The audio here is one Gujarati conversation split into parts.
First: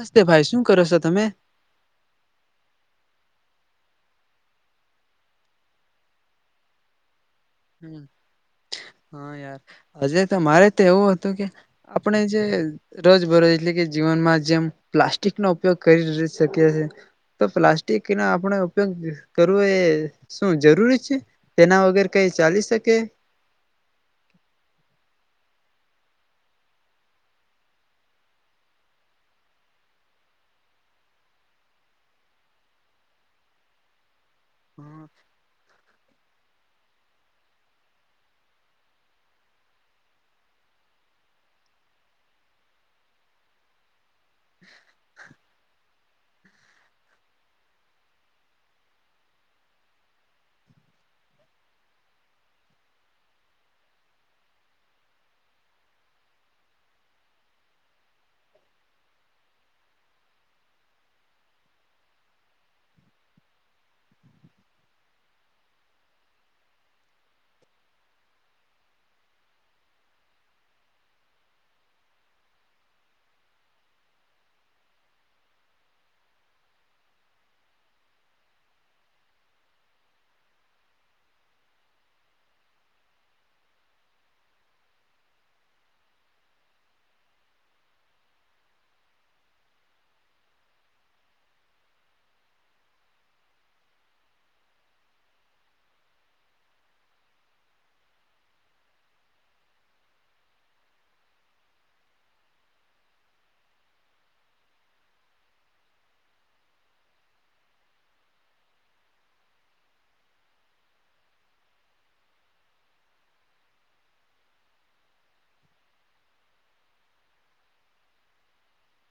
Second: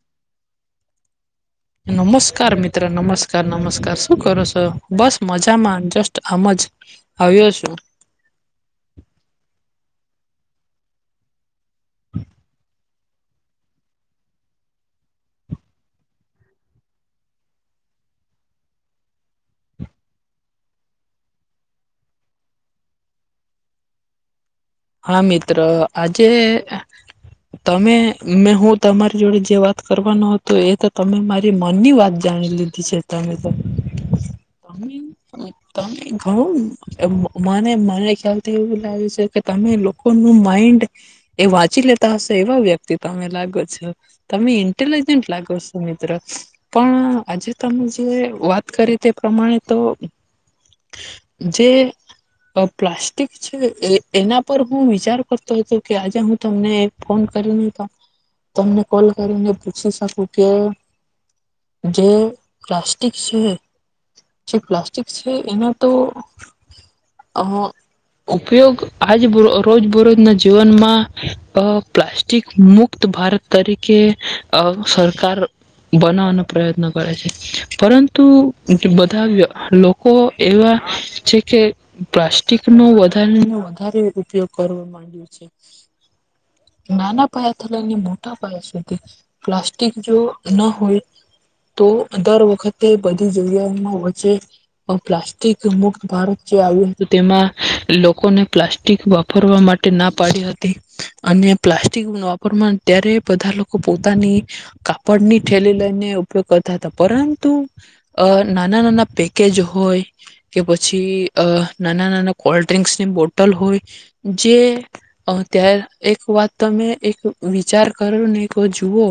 નમસ્તે ભાઈ શું કરો છો તમે નમસ્કાર મિત્ર નમસ કાર નમસ્કાર શું કરો છો બસ મજામાં જસ્ટ આમ જ આવ્યો છું હમ હા યા હજે તો મારે તો એવું હતું કે આપણે જે રોજબરોજ એટલે કે જીવનમાં જેમ પ્લાસ્ટિક નો ઉપયોગ કરી શકીએ છેએ તો પ્લાસ્ટિકનો આપણે ઉપયોગ કરવો એ શું જરૂરી છે તેના વગ ચાલી શકે. હા મિત્ર આજે તમે મેં હું તમારી જોડે જે વાત કરવાનો હતોું એ તો તમે મારી મનની વાત જાણી લીધી છે તમે તો હમ, ત ઘણું મને મને ખ્યાલથી એવું લાગ્યું છે. તમે લોકોનું માઈન્ડ એ વાંચી લેતા હશો એવા વ્યક્તિ તમે લાગો છો તમે ઇન્ટેલિજન્ટ લાગો છો મિત્ર પણ આજે તમે જે વાત કરી તે પ્રમાણે તો જે પ્લાસ્ટિક છે એ એના પર હું વિચાર કરતો હતો કે આજે હું તમને ફોન કરીને હતો તમને કોલ કરીને પૂછી શકું કે જે પ્લાસ્ટિક છે જે પ્લાસ્ટિક છે એના તો અ ઉપયોગ આજ રોજ બરોજના જીવનમાં અ પ્લાસ્ટિક મુક્ત ભારત તરીકે સરકાર બનાવાનો પ્રયત્ન કરે છે પરંતુ બધા લોકો એવા છે કે પ્લાસ્ટિક ન વધારા ઉપયોગ કરવા માંડ છે નાના પાયાથી લઈને મોટા પાયા સુધી પ્લાસ્ટિક જો ના હોય તો દર વખતે બધી જગ્યાઓમાં વચ્ચે પ્લાસ્ટિક મુક્ત ભારત જે આવ્યું હતું તેમાં લોકોને પ્લાસ્ટિક વાપરવા માટે ના પાડી હતી અને પ્લાસ્ટિક વાપરવા ત્યારે બધા લોકો પોતાની કાપડની થેલી લઈને ઉપયોગ કરતા હતા પરંતુ અ નાના નાના પેકેજ હોય કે પછી નાના નાના કોલ્ડ ડ્રિક્સની બ બટલ હોય જે ત એક વાત તમે એક વિચાર કરો ને એક વા જુઓ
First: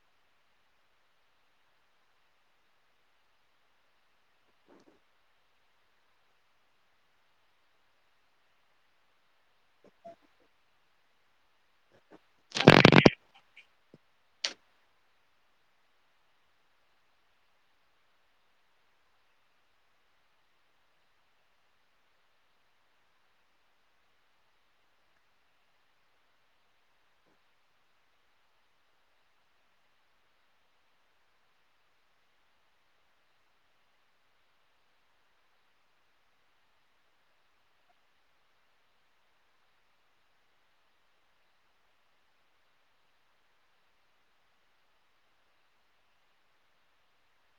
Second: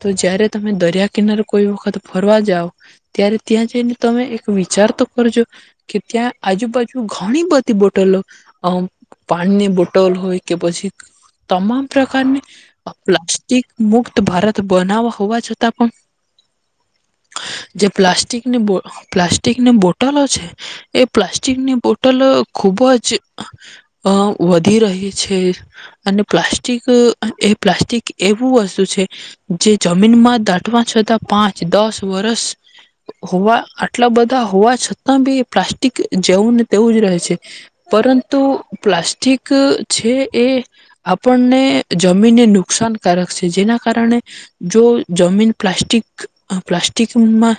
તો જય્યારે તમે દરિયા કિનારે કોઈ વખત ફરવા જઓ ત્યારે ત્યાં જઈને તમે એક વિચાર તો કરજો કે ત્યાં આજુબાજુ ઘણી બધી બોટલો [unintelligible] પાણીની બોટલ હોય કે પછી તમામ પ્રકારની પ્લાસ્ટ મુક્ત ભારત બનાવવા હોવા છતાં પણ જે પ્લાસ્ટિકની બ પ્લાસ્ટિકની બોટલો છે એ પ્લાસ્ટિકની બોટલ ખુબ જ અ વધી રહી છે અને પ્લાસ્ટિક એ પ્લાસ્ટિક એવું વસ્તુ છે જે જમીનમાં દાટવા છતાં પાંચ દસ વરષ હોવા આટલા બધા હોવા છતાં બી પ્લાસ્ટિક જેવું ને તેવું જ રહે છે પરંતુ તો પ્લાસ્ટિક છે એ આપણને જમીનને નુકસાનકારક છે જેના કારણે જો જમીન પ્લાસ્ટિક પ્લાસ્ટિકમાં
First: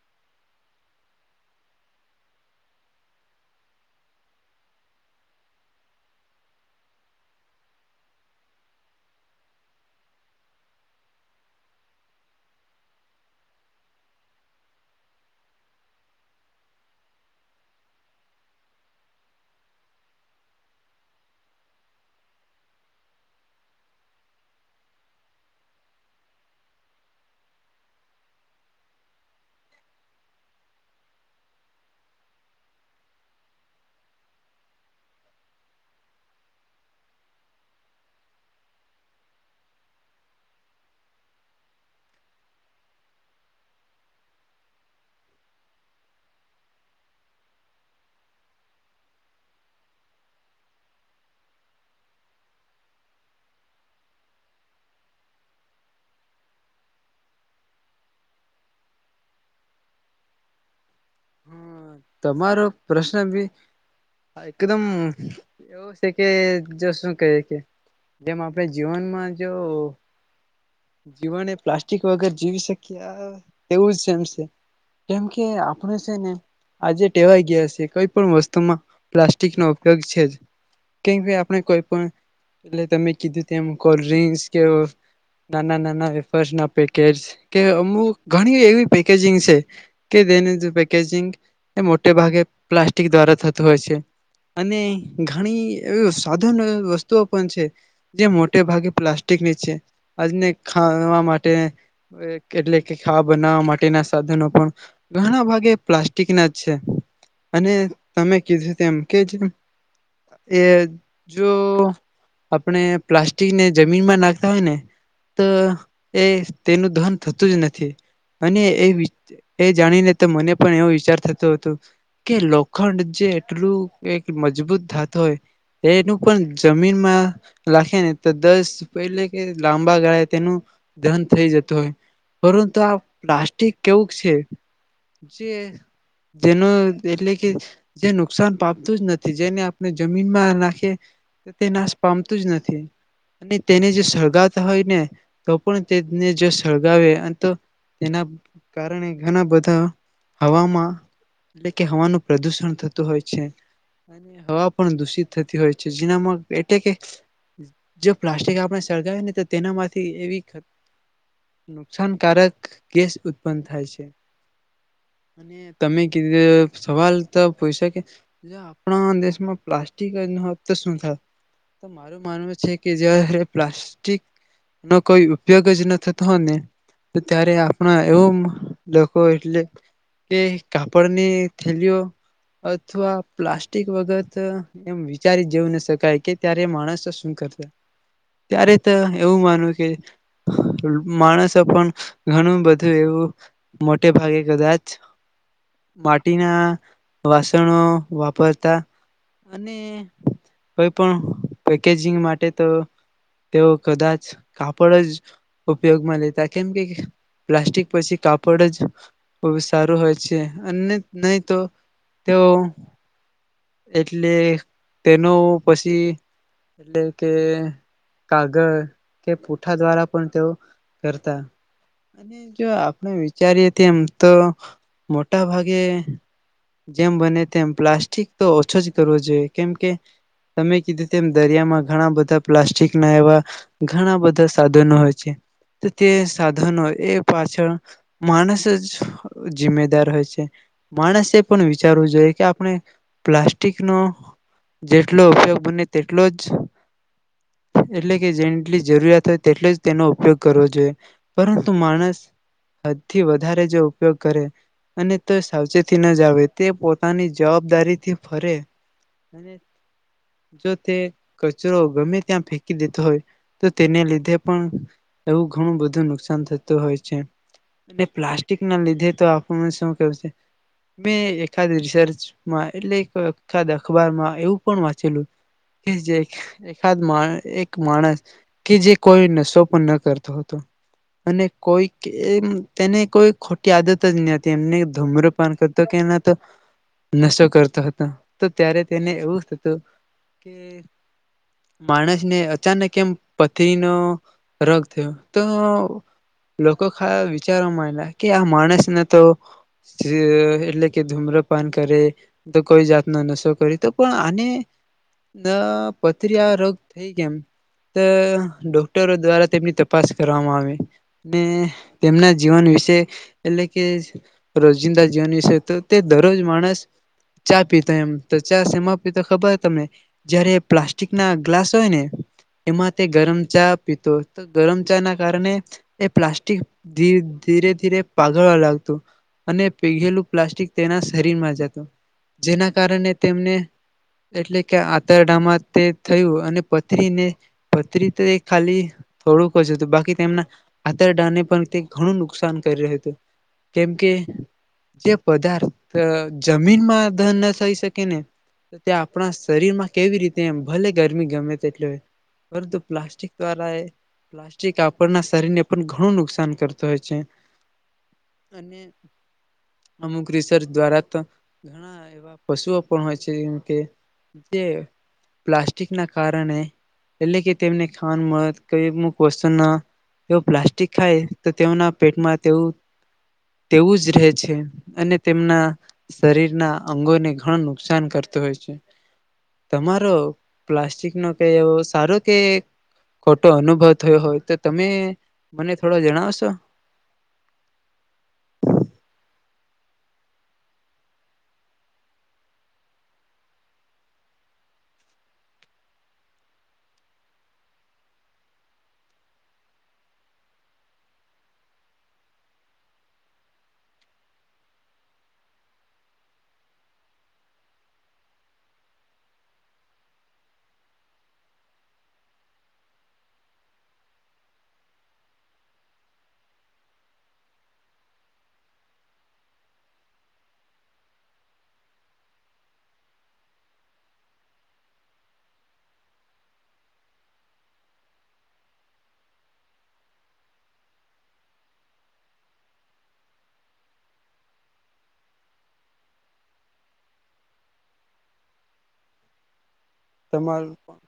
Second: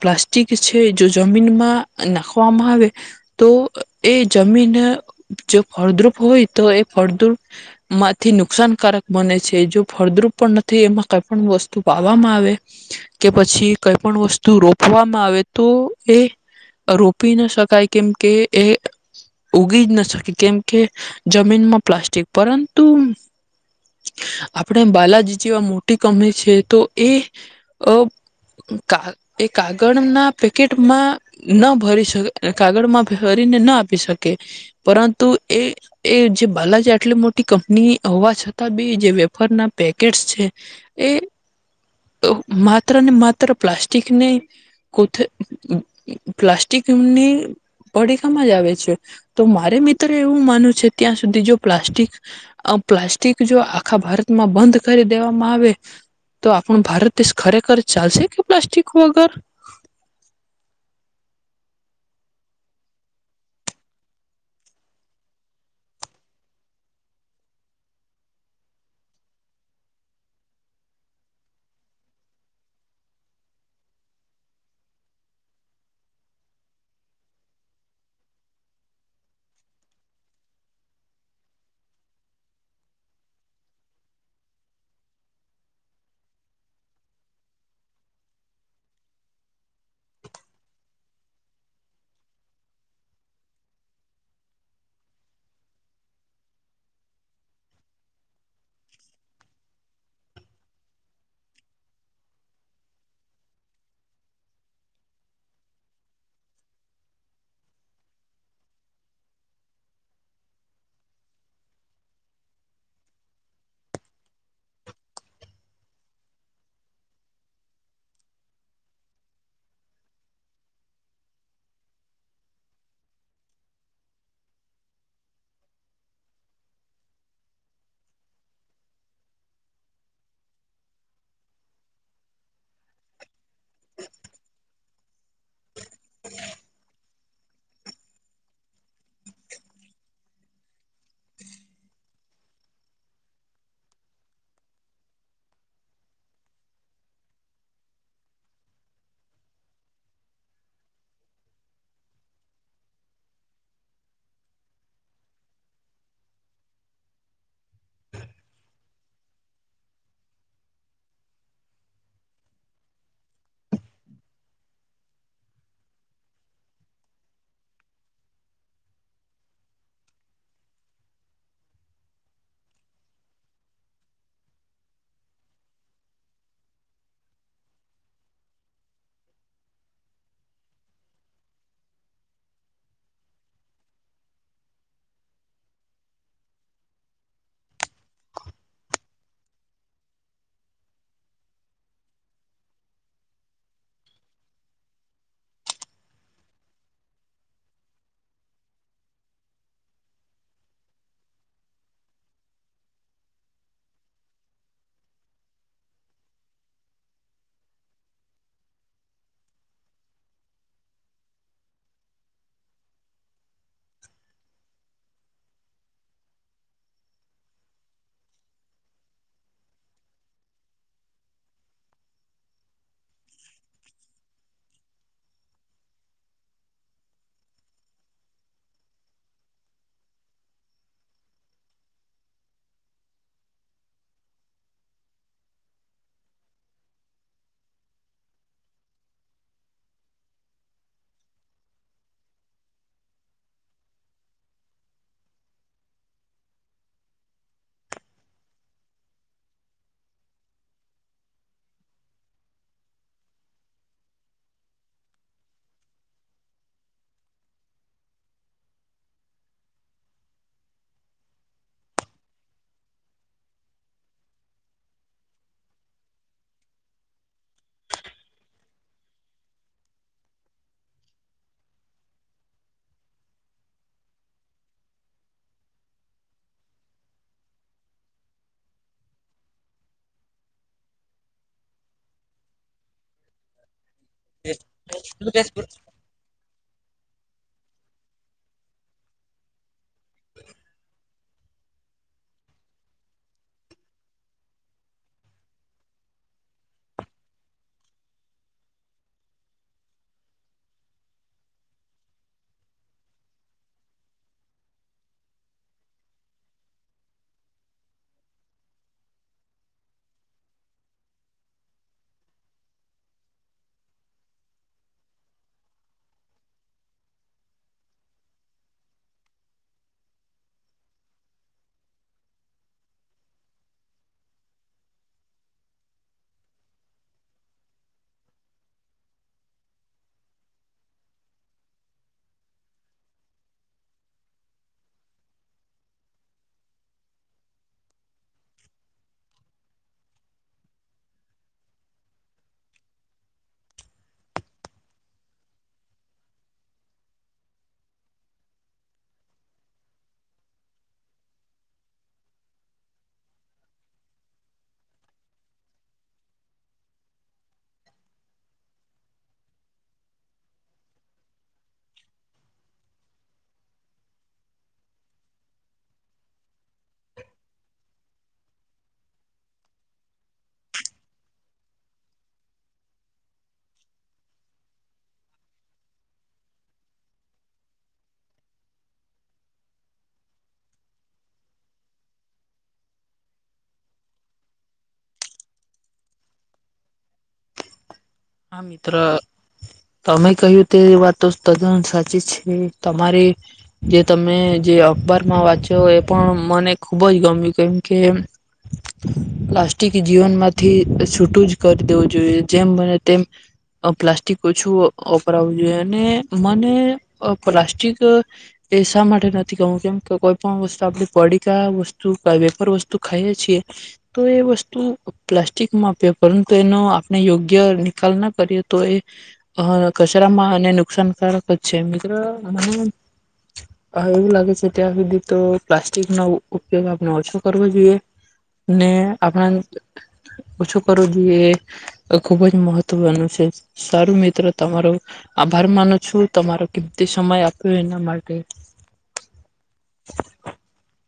પ્લાસ્ટિક છે જો જમીનમાં નાખવામાં આવે તો એ જમીન જો ફળદ્રુપ હોય તો એ ફળદ્રુપ માંથી નુકસાનકારક બને છે જો ફળદ્રુપ પણ નથી એમાં કઈ પણ વસ્તુ વાવામાં આવે કે પછી કઈ પણ વસ્તુ રોપવામાં આવે તો એ રોપી ન શકાય કેમકે એ ઉગી જ ના શકી કેમ કે જમીનમાં પ્લાસ્ટિક પરંતુ આપણે બાલાજી જેવા મોટી કમની છે તો એ એ કાગળના પેકેટમાં ન ભરી શકે કાગળમાં ભરીને ન આપી શકે. પરંતુ એ એ જે બાલાજા આટલી મોટી કંપની હોવા છતાં બી જે વેપાર ના પેકેટ છે એ માત્ર ને માત્ર પ્લાસ્ટિકનીથે પ્લાસ્ટિકની પડીકામાં જ આવે છે તો મારે મિત્ર એવું માનું છે ત્યાં સુધી જો પ્લાસ્ટિક પ્લાસ્ટિક જો આખા ભારતમાં બંધ કરી દેવામાં આવે તો પણ ભારત દેશ ખરેખર ચાલશે કે પ્લાસ્ટિક વગર હમ, તમારો પ્રશ્ન બી એકદમ એવો છે કે જો શું કહીએ કે જેમ આપણે જીવનમાં જો જીવને પ્લાસ્ટિક વગર જીવી શકીએ તેવું જમ છે કેમ કે આપણે છે ને વા કોઈ પણ વસ્તુમાં પ્લાસ્ટિક ન ઉપયોગ છે જ કેમ આપણે કોઈ પણ એટ તમે કીધું તેમ કોલ્ડ્રિંસ કે નાના નાના વે ના પેકેજ કે અમુક ઘણી એવી પેકેજંગ છે કે તેની પેજંગ એ મોટે ભાગે પ્લાસ્ટિક દ્વારા થતું હોય છે અને ઘણી એવી સાધનો વસ્તુઓ પણ છે જે મોટે ભાગે પ્લાસ્ટિકની છે આજને ખાવા માટે એટલે કે ખાવા બનાવવા માટેના સાધનો પણ ઘણા ભાગે પ્લાસ્ટિક ના છે અને તમે કીધું તેમ કે જે એ જો આપણે પ્લાસ્ટિકને જમીનમાં નાખતા હોય ને તો એ તેનું ધન થતું જ નથી અને એ એ જાણીને તો મને પણ એવ વિચાર થતો કે લોખંડ જે એટલું એક મજબૂત ધાત હોય એનું પણ જમીનમાં લખે ને તો દસ પહેલે કે લાંબા ગાળે તેનું ધન થઈ જતું હોય પરંતુ આ પ્લાસ્ટિક કેવું છે જે જેનું એટલે કે જે નુકસાન પામતું જ નથી જેને આપણે જમીનમાં નાખીએ તે નાશ પામતું જ નથી અને તેને જે સળગાવતા હોય ને તો પણ તેને જો સળગાવે અને તો તેના કારણે ઘણા બધા હવામાં એટલે કે હવાનું પ્રદુષણ થતું હોય છે અને હવા પણ દૂષિત થતી હોય છે જેનામાં એટલે કે જો પ્લાસ્ટિક આપણે સળગાવી ને તો તેનામાંથી એવી નુકસાનકારક ગેસ ઉત્પન્ન થાય છે. તમે સવાલ તો પૂછ શકે આપણા દેશમાં પ્લાસ્ટિક ન હોત તો શું થાય તો મારું માનવું છે કે જારે પ્લાસ્ટિક નો કોઈ ઉપયોગ જ ન થતો હોય ને ત્યારે આપણા એવું લોકો એટલે કે કાપડની થેલીઓ અથવા પ્લાસ્ટિક વગત એમ વિચારી જેવું ન શકાય કે ત્યારે માણસો શું કરતા ત્યારે તો એવું માનુંવ કે માણસો પણ ઘણું બધું એવું મોટે ભાગે કદાચ માટીના વાસણો વાપરતા અને કોઈ પણ પેકેજિંગ માટે તો તેઓ કદાચ કાપડ જ ઉપયોગમાં લેતા કેમ કે પ્લાસ્ટિક પછી કાપડ જ સારું હોય છે. અને નહી તો તેઓ એટલે તેનો પછી એટલે કે કાગળ કે પૂઠા દ્વારા પણ તેઓ કરતા અને જો આપણે વિચારીએ તેમ તો મોટા ભાગે જેમ બને તેમ પ્લાસ્ટિક તો ઓછો જ કરવો જોઈએ કેમ કે તમે કીધું તેમ દરિયામાં ઘણા બધા પ્લાસ્ટિક ના એવા ઘણા બધા સાધનો હોય છે તો તે સાધનો એ પાછળ માણસ જ જિમ્મેદાર હોય છે માણસે પણ વિચારવું જોઈએ કે આપણે પ્લાસ્ટિકનો જેટલો ઉપયોગ બને તેટલો જ એટલે કે જેટલી જરૂરિયાત હોય તેટલો જ તેનો ઉપયોગ કરવો જોઈએ પરંતુ માણસ હદથી વધારે જો ઉપયોગ કરે અને તો સાવચેતી ન જ આવે તે પોતાની જવાબદારીથી જો તે કચરો ગમે ત્યાં ફેકી દેતો હોય તો તેને લીધે પણ એવું ઘણું બધું નુકસાન થતું હોય છે અને પ્લાસ્ટિક ના લીધે તો આપણને શું કેવું છે મેં એકાદ રિસર્ચમાં એટલે ખાદ અખબારમાં એવું પણ વાંચેલું કે જેાદ મા એક માણસ કે જે કોઈ નશો પણ ન કરતો હતો અને કોઈક એમ તેને કોઈ ખોટી આદત જ નહી હતી એમને ધુમરૂપન કરતો કે એના તો નશા કરતા તો ત્યારે તેને એવું થતું કે માણસને અચાનક એમ પથરીનો રોગ થયો તો લોકો ખ વિચારવા માંડયા કે આ માણસને ધ તો એટલે કે ધૂમ્રપાન કરે કોઈ જાતનો નશો કરી તો પણ આને દ પથરી આ રોગ થઈ કેમ? ડોક્ટરો દ્વારા તેમની તપાસ કરવામાં આવે ને તેમના જીવન વિશે એટલે કે રોજિંદા જીવન વિશે તો તે દરરોજ માણસ ચા પી તેમ ચા સેમાં પીતો ખબર તમને? જયારે પ્લાસ્ટિક ના ગ્લાસ હોય ને એમાં તે ગરમ ચા પીતો તો ગરમ ચા ના કારણે એ પ્લાસ્ટિક ધીરે ધીરે પાઘળવા લાગતું અને પીઘેલું પ્લાસ્ટિક તેના શરીરમાં જતું જેના કારણે તેમને એટલે કે આંતરડામાં તે થયું અને પથરીને પથરી તો ખાલી થોડુંક જ હતું બાકી તેમના આંતરડાને પણ તે ઘણું નુકસાન કરી રહ્યું હતું કેમકે જે પદાર્થ અ જમીનમાં ન થઈ શકે ને તે આપણા શરીરમાં કેવી રીતે ભલે ગરમી ગમે તેટલે પરંતુ પ્લાસ્ટિક દ્વારા એ પ્લાસ્ટિક આપણના શરીરને પણ ઘણું નુકસાન કરતો હોય છે અને અમુક રિસર્ચ દ્વારા તો ઘણા એવા પશુઓ પણ હોય છે જેમ કે જે પ્લાસ્ટિકના કારણે એટલે કે તેમને ખાવાનું મળત કઈ અમુક વસ્તુ ન એવ પ્લાસ્ટિક ખાય તો તેમના પેટમાં તેવું તેવું જ રહે છે અને તેમના શરીરના અંગોને ઘણું નુકસાન કરતું હોય છે તમારો પ્લાસ્ટિક નો કઈ એવો સારો કે ખોટો અનુભવ થયો હોય તો તમે મને થોડો જણાવશો? હા મિત્ર તમે કહ્યું તે વાત તો તદ્દન સાચી છે તમારે જે તમે જે અખબારમાં વાંચો એ પણ મને ખુબ જ ગમ્યું કેમ કે પ્લાસ્ટિક જીવનમાંથી છૂટું જ કરી દેવું જોઈએ જેમ બને તેમ અ પ્લાસ્ટિક ઓછું વપરાવું જોઈએ અને મને પ્લાસ્ટિક એ શા માટે નથી કહું કેમ કોઈ પણ વસ્તુ આપણે પડીકા વસ્તુ વેફર વસ્તુ ખાઈએ છીએ તો એ વસ્તુ પ્લાસ્ટિકમાં આપએ પરંતુ એનો આપણે યોગ્ય [inaudible] ના કરીએ તો એ અ કચરામાં અને નુકસાનકારક જ છે, મિત્રો મને અ એવું લાગે છે ત્યાં સુધી તો પ્લાસ્ટિક નો ઉપયોગ આપણે ઓછો કરવો જોઈએ ને આપણા ઓછો કરવો જોઈએ એ ખુબ જ મહત મહત્વનું છે સારું મિત્રો તમારો આભાર માનો છું તમારો કિંમતી સમય આપ્યો એના માટે. તમારું પણ